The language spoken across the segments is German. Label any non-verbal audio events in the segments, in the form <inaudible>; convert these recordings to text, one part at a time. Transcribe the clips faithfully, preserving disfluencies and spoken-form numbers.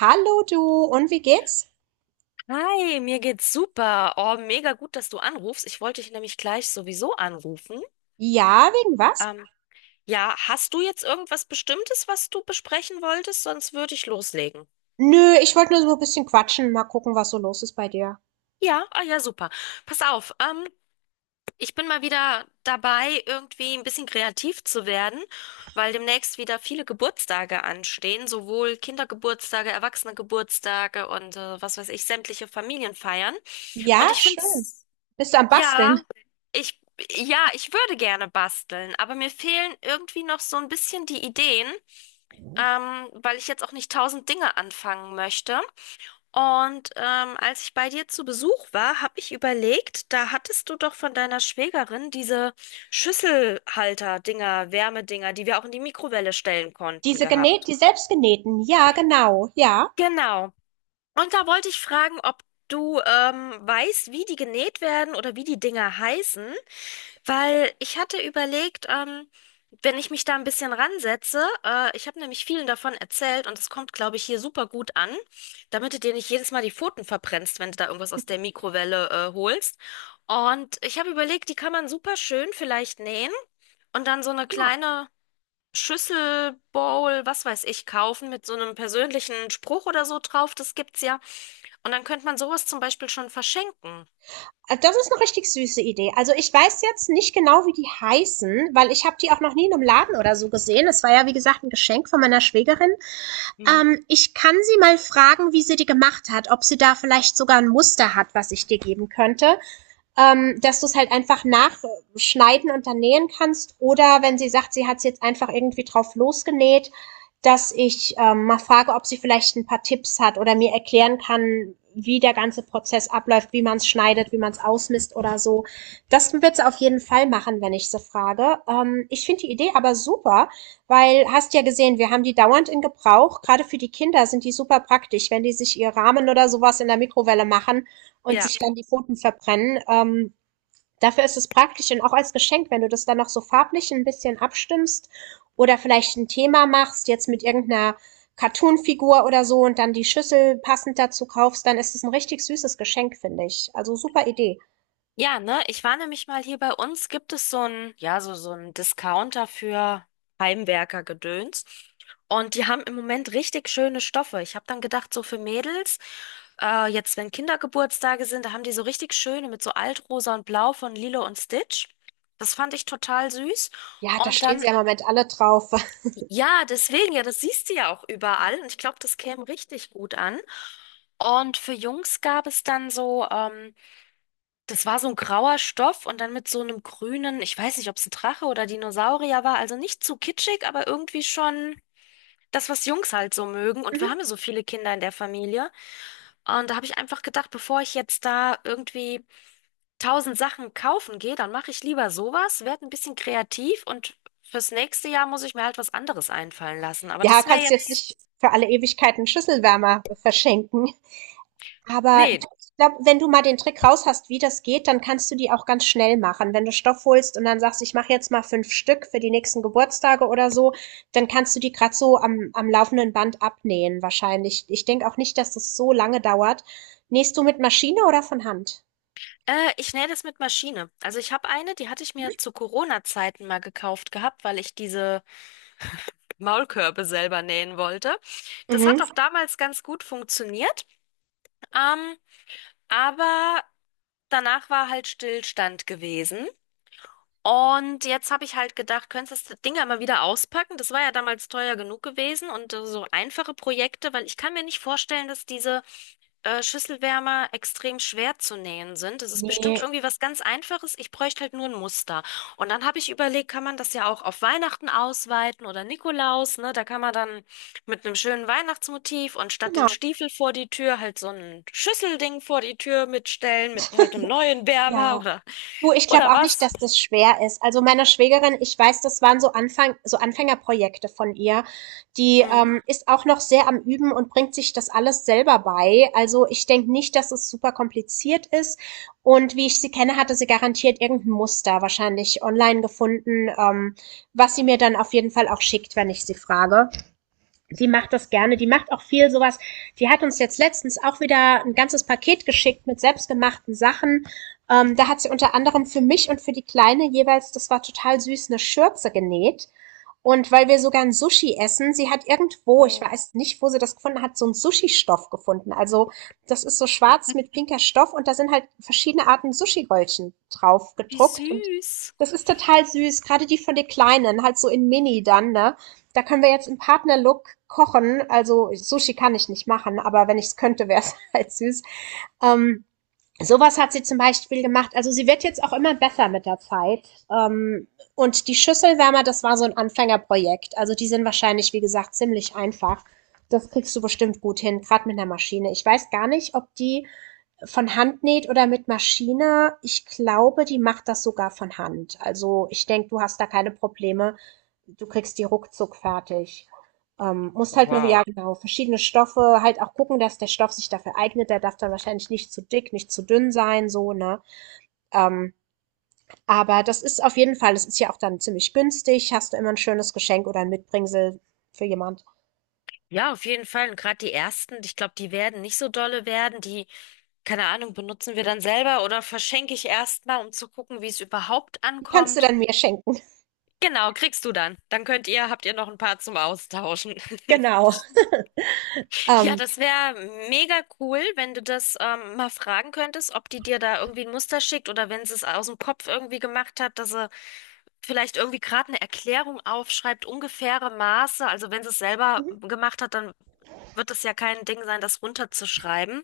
Hallo du, und wie geht's? Hi, mir geht's super. Oh, mega gut, dass du anrufst. Ich wollte dich nämlich gleich sowieso anrufen. Ja, wegen was? Ähm, ja, hast du jetzt irgendwas Bestimmtes, was du besprechen wolltest? Sonst würde ich loslegen. Nö, ich wollte nur so ein bisschen quatschen, mal gucken, was so los ist bei dir. Ja, ah ja, super. Pass auf, ähm, ich bin mal wieder dabei, irgendwie ein bisschen kreativ zu werden, weil demnächst wieder viele Geburtstage anstehen, sowohl Kindergeburtstage, Erwachsenegeburtstage und äh, was weiß ich, sämtliche Familienfeiern. Und Ja, ich finde schön. es Bist du am Basteln? ja, ich, ja, ich würde gerne basteln, aber mir fehlen irgendwie noch so ein bisschen die Ideen, ähm, weil ich jetzt auch nicht tausend Dinge anfangen möchte. Und ähm, als ich bei dir zu Besuch war, habe ich überlegt, da hattest du doch von deiner Schwägerin diese Schüsselhalter-Dinger, Wärmedinger, die wir auch in die Mikrowelle stellen konnten, Diese gehabt. genäht, die selbstgenähten. Ja, genau. Ja. Genau. Und da wollte ich fragen, ob du ähm, weißt, wie die genäht werden oder wie die Dinger heißen. Weil ich hatte überlegt, ähm, wenn ich mich da ein bisschen ransetze, äh, ich habe nämlich vielen davon erzählt und es kommt, glaube ich, hier super gut an, damit du dir nicht jedes Mal die Pfoten verbrennst, wenn du da irgendwas aus der Mikrowelle, äh, holst. Und ich habe überlegt, die kann man super schön vielleicht nähen und dann so eine Ja. kleine Schüssel, Bowl, was weiß ich, kaufen mit so einem persönlichen Spruch oder so drauf. Das gibt's ja. Und dann könnte man sowas zum Beispiel schon verschenken. Äh, Das ist eine richtig süße Idee. Also ich weiß jetzt nicht genau, wie die heißen, weil ich habe die auch noch nie in einem Laden oder so gesehen. Es war ja, wie gesagt, ein Geschenk von meiner Schwägerin. Mhm. Ähm, ich kann sie mal fragen, wie sie die gemacht hat, ob sie da vielleicht sogar ein Muster hat, was ich dir geben könnte. Ähm, dass du es halt einfach nachschneiden und dann nähen kannst. Oder wenn sie sagt, sie hat es jetzt einfach irgendwie drauf losgenäht, dass ich ähm, mal frage, ob sie vielleicht ein paar Tipps hat oder mir erklären kann, wie der ganze Prozess abläuft, wie man es schneidet, wie man es ausmisst oder so. Das wird sie auf jeden Fall machen, wenn ich sie frage. Ähm, ich finde die Idee aber super, weil hast ja gesehen, wir haben die dauernd in Gebrauch. Gerade für die Kinder sind die super praktisch, wenn die sich ihr Rahmen oder sowas in der Mikrowelle machen und Ja. sich dann die Pfoten verbrennen. Ähm, dafür ist es praktisch und auch als Geschenk, wenn du das dann noch so farblich ein bisschen abstimmst oder vielleicht ein Thema machst, jetzt mit irgendeiner Cartoon-Figur oder so und dann die Schüssel passend dazu kaufst, dann ist es ein richtig süßes Geschenk, finde ich. Also super Idee. Ja, ne, ich war nämlich mal hier bei uns, gibt es so ein, ja, so, so ein Discounter für Heimwerker-Gedöns. Und die haben im Moment richtig schöne Stoffe. Ich habe dann gedacht, so für Mädels, äh, jetzt wenn Kindergeburtstage sind, da haben die so richtig schöne mit so Altrosa und Blau von Lilo und Stitch. Das fand ich total süß. Ja, da Und stehen dann, sie ja im Moment alle drauf. <laughs> ja, deswegen, ja, das siehst du ja auch überall. Und ich glaube, das käme richtig gut an. Und für Jungs gab es dann so, ähm, das war so ein grauer Stoff und dann mit so einem grünen, ich weiß nicht, ob es ein Drache oder Dinosaurier war, also nicht zu kitschig, aber irgendwie schon das, was Jungs halt so mögen. Und wir Mhm. haben ja so viele Kinder in der Familie. Und da habe ich einfach gedacht, bevor ich jetzt da irgendwie tausend Sachen kaufen gehe, dann mache ich lieber sowas, werde ein bisschen kreativ und fürs nächste Jahr muss ich mir halt was anderes einfallen lassen. Aber Ja, das wäre kannst jetzt jetzt, nicht für alle Ewigkeiten Schüsselwärmer verschenken. Aber du, nee. ich glaube, wenn du mal den Trick raus hast, wie das geht, dann kannst du die auch ganz schnell machen. Wenn du Stoff holst und dann sagst, ich mache jetzt mal fünf Stück für die nächsten Geburtstage oder so, dann kannst du die grad so am, am laufenden Band abnähen wahrscheinlich. Ich denke auch nicht, dass das so lange dauert. Nähst du mit Maschine oder von Hand? Äh, ich nähe das mit Maschine. Also ich habe eine, die hatte ich mir zu Corona-Zeiten mal gekauft gehabt, weil ich diese Maulkörbe selber nähen wollte. Das hat Mhm. auch damals ganz gut funktioniert, ähm, aber danach war halt Stillstand gewesen. Und jetzt habe ich halt gedacht, könntest du das Ding ja mal wieder auspacken? Das war ja damals teuer genug gewesen und äh, so einfache Projekte, weil ich kann mir nicht vorstellen, dass diese äh, Schüsselwärmer extrem schwer zu nähen sind. Das ist bestimmt Nee, irgendwie was ganz Einfaches. Ich bräuchte halt nur ein Muster. Und dann habe ich überlegt, kann man das ja auch auf Weihnachten ausweiten oder Nikolaus, ne? Da kann man dann mit einem schönen Weihnachtsmotiv und statt den genau. Stiefel vor die Tür halt so ein Schüsselding vor die Tür mitstellen mit halt einem neuen Wärmer Ja, oder du, ich glaube oder auch nicht, was. dass das schwer ist. Also meiner Schwägerin, ich weiß, das waren so Anfang, so Anfängerprojekte von ihr. Die ähm, Mhm. ist auch noch sehr am Üben und bringt sich das alles selber bei. Also ich denke nicht, dass es super kompliziert ist. Und wie ich sie kenne, hatte sie garantiert irgendein Muster wahrscheinlich online gefunden, ähm, was sie mir dann auf jeden Fall auch schickt, wenn ich sie frage. Sie macht das gerne. Die macht auch viel sowas. Die hat uns jetzt letztens auch wieder ein ganzes Paket geschickt mit selbstgemachten Sachen. Ähm, da hat sie unter anderem für mich und für die Kleine jeweils, das war total süß, eine Schürze genäht. Und weil wir sogar ein Sushi essen, sie hat irgendwo, ich Oh, weiß nicht, wo sie das gefunden hat, so einen Sushi-Stoff gefunden. Also das ist so schwarz mit pinker Stoff und da sind halt verschiedene Arten Sushi-Röllchen drauf wie gedruckt und süß. das ist total süß, gerade die von den Kleinen, halt so in Mini dann, ne? Da können wir jetzt im Partnerlook kochen. Also, Sushi kann ich nicht machen, aber wenn ich es könnte, wäre es <laughs> halt süß. Ähm, Sowas hat sie zum Beispiel gemacht. Also sie wird jetzt auch immer besser mit der Zeit. Ähm, und die Schüsselwärmer, das war so ein Anfängerprojekt. Also die sind wahrscheinlich, wie gesagt, ziemlich einfach. Das kriegst du bestimmt gut hin, gerade mit einer Maschine. Ich weiß gar nicht, ob die von Hand näht oder mit Maschine. Ich glaube, die macht das sogar von Hand. Also ich denke, du hast da keine Probleme. Du kriegst die ruckzuck fertig. Ähm, musst halt nur, ja Wow. genau, verschiedene Stoffe, halt auch gucken, dass der Stoff sich dafür eignet. Der darf dann wahrscheinlich nicht zu dick, nicht zu dünn sein, so, ne? Ähm, aber das ist auf jeden Fall, das ist ja auch dann ziemlich günstig. Hast du immer ein schönes Geschenk oder ein Mitbringsel für jemand. Ja, auf jeden Fall. Und gerade die ersten, ich glaube, die werden nicht so dolle werden. Die keine Ahnung, benutzen wir dann selber oder verschenke ich erstmal, um zu gucken, wie es überhaupt Die kannst du ankommt? dann mir schenken, Genau, kriegst du dann. Dann könnt ihr, habt ihr noch ein paar zum Austauschen. <laughs> <laughs> genau. Ja, Ähm, das wäre mega cool, wenn du das ähm, mal fragen könntest, ob die dir da irgendwie ein Muster schickt oder wenn sie es aus dem Kopf irgendwie gemacht hat, dass sie vielleicht irgendwie gerade eine Erklärung aufschreibt, ungefähre Maße. Also wenn sie es selber mhm. gemacht hat, dann wird das ja kein Ding sein, das runterzuschreiben.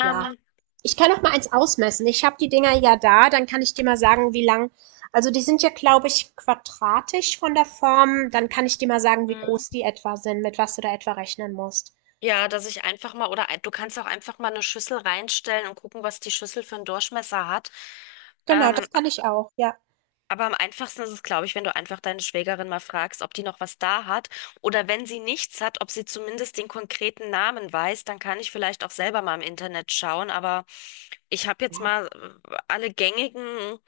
Ja, Ähm, ich kann auch mal eins ausmessen. Ich habe die Dinger ja da, dann kann ich dir mal sagen, wie lang. Also die sind ja, glaube ich, quadratisch von der Form. Dann kann ich dir mal sagen, wie groß die etwa sind, mit was du da etwa rechnen musst. Ja, dass ich einfach mal, oder ein- du kannst auch einfach mal eine Schüssel reinstellen und gucken, was die Schüssel für einen Durchmesser hat. Genau, Ähm, das kann ich auch, ja. aber am einfachsten ist es, glaube ich, wenn du einfach deine Schwägerin mal fragst, ob die noch was da hat oder wenn sie nichts hat, ob sie zumindest den konkreten Namen weiß, dann kann ich vielleicht auch selber mal im Internet schauen. Aber ich habe Ja. jetzt mal äh, alle gängigen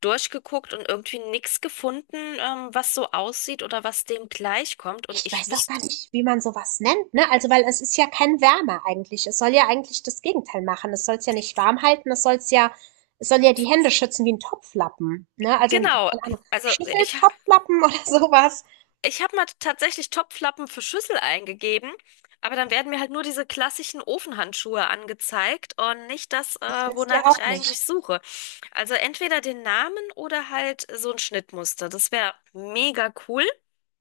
durchgeguckt und irgendwie nichts gefunden, ähm, was so aussieht oder was dem gleichkommt. Und Ich ich weiß auch gar wüsste, nicht, wie man sowas nennt, ne? Also, weil es ist ja kein Wärmer eigentlich. Es soll ja eigentlich das Gegenteil machen. Es soll es ja nicht warm halten, es soll es ja, es soll ja die Hände schützen wie ein Topflappen, ne? Also, keine genau, Ahnung, also ich Schüsseltopflappen oder <laughs> sowas. ich habe mal tatsächlich Topflappen für Schüssel eingegeben, aber dann werden mir halt nur diese klassischen Ofenhandschuhe angezeigt und nicht das, Das äh, willst du ja wonach ich auch eigentlich nicht. suche. Also entweder den Namen oder halt so ein Schnittmuster. Das wäre mega cool.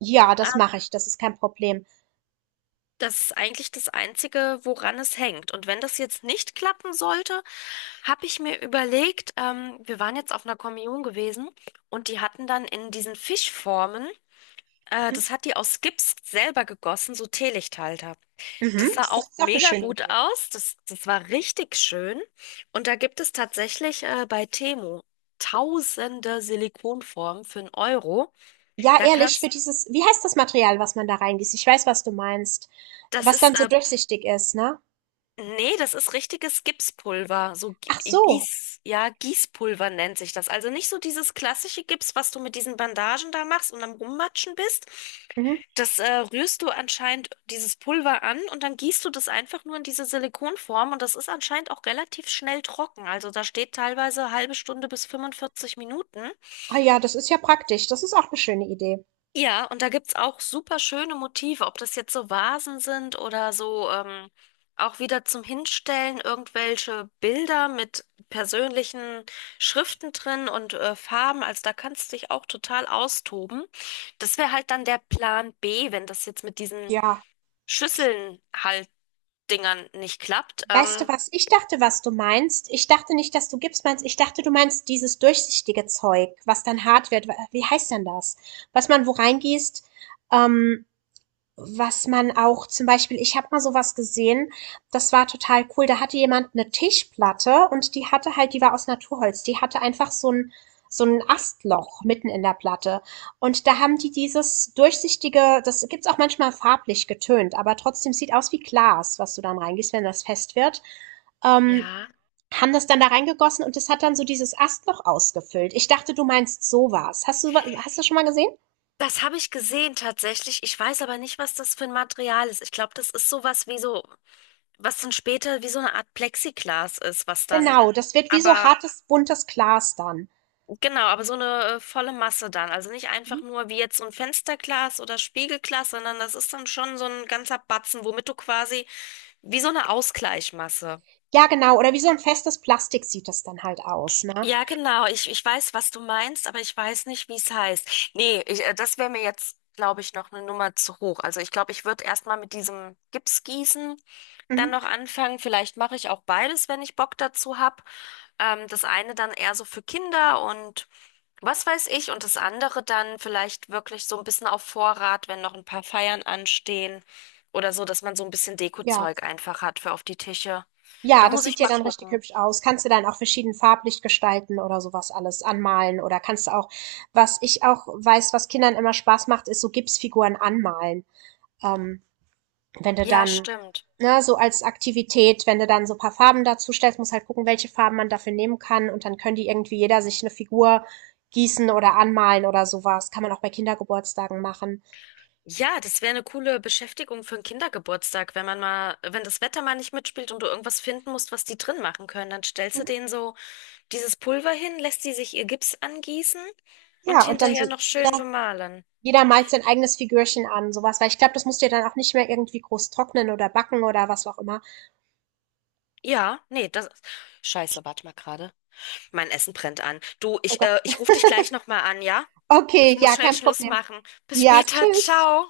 Ja, Ähm, das mache ich. Das ist kein Problem. das ist eigentlich das Einzige, woran es hängt. Und wenn das jetzt nicht klappen sollte, habe ich mir überlegt, ähm, wir waren jetzt auf einer Kommunion gewesen und die hatten dann in diesen Fischformen, äh, Mhm. das hat die aus Gips selber gegossen, so Teelichthalter. Das Mhm, sah auch das ist auch eine mega schöne gut Idee. aus. Das, das war richtig schön. Und da gibt es tatsächlich äh, bei Temu tausende Silikonformen für einen Euro. Ja, Da ehrlich, für kannst, dieses, wie heißt das Material, was man da reingießt? Ich weiß, was du meinst. das Was ist dann so äh, durchsichtig ist, ne? nee, das ist richtiges Gipspulver. So Gi- Ach so. Gieß, ja, Gießpulver nennt sich das. Also nicht so dieses klassische Gips, was du mit diesen Bandagen da machst und am Rummatschen bist. Mhm. Das äh, rührst du anscheinend dieses Pulver an und dann gießt du das einfach nur in diese Silikonform und das ist anscheinend auch relativ schnell trocken. Also da steht teilweise halbe Stunde bis fünfundvierzig Minuten. Ah ja, das ist ja praktisch. Das ist auch eine schöne Idee. Ja, und da gibt's auch super schöne Motive, ob das jetzt so Vasen sind oder so ähm, auch wieder zum Hinstellen irgendwelche Bilder mit persönlichen Schriften drin und äh, Farben. Also da kannst du dich auch total austoben. Das wäre halt dann der Plan B, wenn das jetzt mit diesen Ja. Schüsseln halt Dingern nicht klappt. Weißt du, Ähm, was ich dachte, was du meinst? Ich dachte nicht, dass du Gips meinst. Ich dachte, du meinst dieses durchsichtige Zeug, was dann hart wird. Wie heißt denn das? Was man wo reingießt, ähm was man auch zum Beispiel, ich habe mal so was gesehen, das war total cool. Da hatte jemand eine Tischplatte und die hatte halt, die war aus Naturholz. Die hatte einfach so ein, so ein Astloch mitten in der Platte. Und da haben die dieses durchsichtige, das gibt's auch manchmal farblich getönt, aber trotzdem sieht aus wie Glas, was du dann reingießt, wenn das fest wird. Ähm, ja. Haben das dann da reingegossen und das hat dann so dieses Astloch ausgefüllt. Ich dachte, du meinst sowas. Hast du, hast du das schon mal gesehen? Das habe ich gesehen tatsächlich. Ich weiß aber nicht, was das für ein Material ist. Ich glaube, das ist sowas wie so. Was dann später wie so eine Art Plexiglas ist, was dann, Genau, das wird wie so aber hartes, buntes Glas dann. genau, aber so eine äh, volle Masse dann. Also nicht einfach Mhm. nur wie jetzt so ein Fensterglas oder Spiegelglas, sondern das ist dann schon so ein ganzer Batzen, womit du quasi wie so eine Ausgleichmasse. Ja, genau. Oder wie so ein festes Plastik sieht das dann halt aus, ne? Ja, genau. Ich, ich weiß, was du meinst, aber ich weiß nicht, wie es heißt. Nee, ich, äh, das wäre mir jetzt, glaube ich, noch eine Nummer zu hoch. Also ich glaube, ich würde erstmal mit diesem Gipsgießen dann Mhm. noch anfangen. Vielleicht mache ich auch beides, wenn ich Bock dazu habe. Ähm, das eine dann eher so für Kinder und was weiß ich und das andere dann vielleicht wirklich so ein bisschen auf Vorrat, wenn noch ein paar Feiern anstehen oder so, dass man so ein bisschen Ja. Dekozeug einfach hat für auf die Tische. Ja, Da das muss ich sieht ja mal dann richtig gucken. hübsch aus. Kannst du dann auch verschieden farblich gestalten oder sowas alles anmalen oder kannst du auch, was ich auch weiß, was Kindern immer Spaß macht, ist so Gipsfiguren anmalen. Ähm, Wenn du Ja, dann, stimmt. ne, so als Aktivität, wenn du dann so ein paar Farben dazu stellst, muss halt gucken, welche Farben man dafür nehmen kann und dann können die irgendwie jeder sich eine Figur gießen oder anmalen oder sowas. Kann man auch bei Kindergeburtstagen machen. Ja, das wäre eine coole Beschäftigung für einen Kindergeburtstag, wenn man mal, wenn das Wetter mal nicht mitspielt und du irgendwas finden musst, was die drin machen können, dann stellst du denen so dieses Pulver hin, lässt sie sich ihr Gips angießen und Und dann hinterher so noch schön bemalen. jeder malt sein eigenes Figürchen an, sowas, weil ich glaube, das musst du ja dann auch nicht mehr irgendwie groß trocknen oder backen oder was auch immer. Ja, nee, das ist. Scheiße, warte mal gerade. Mein Essen brennt an. Du, Oh ich, Gott. äh, ich rufe dich gleich nochmal an, ja? Ich Okay, muss ja, schnell kein Schluss Problem. machen. Bis später, ciao.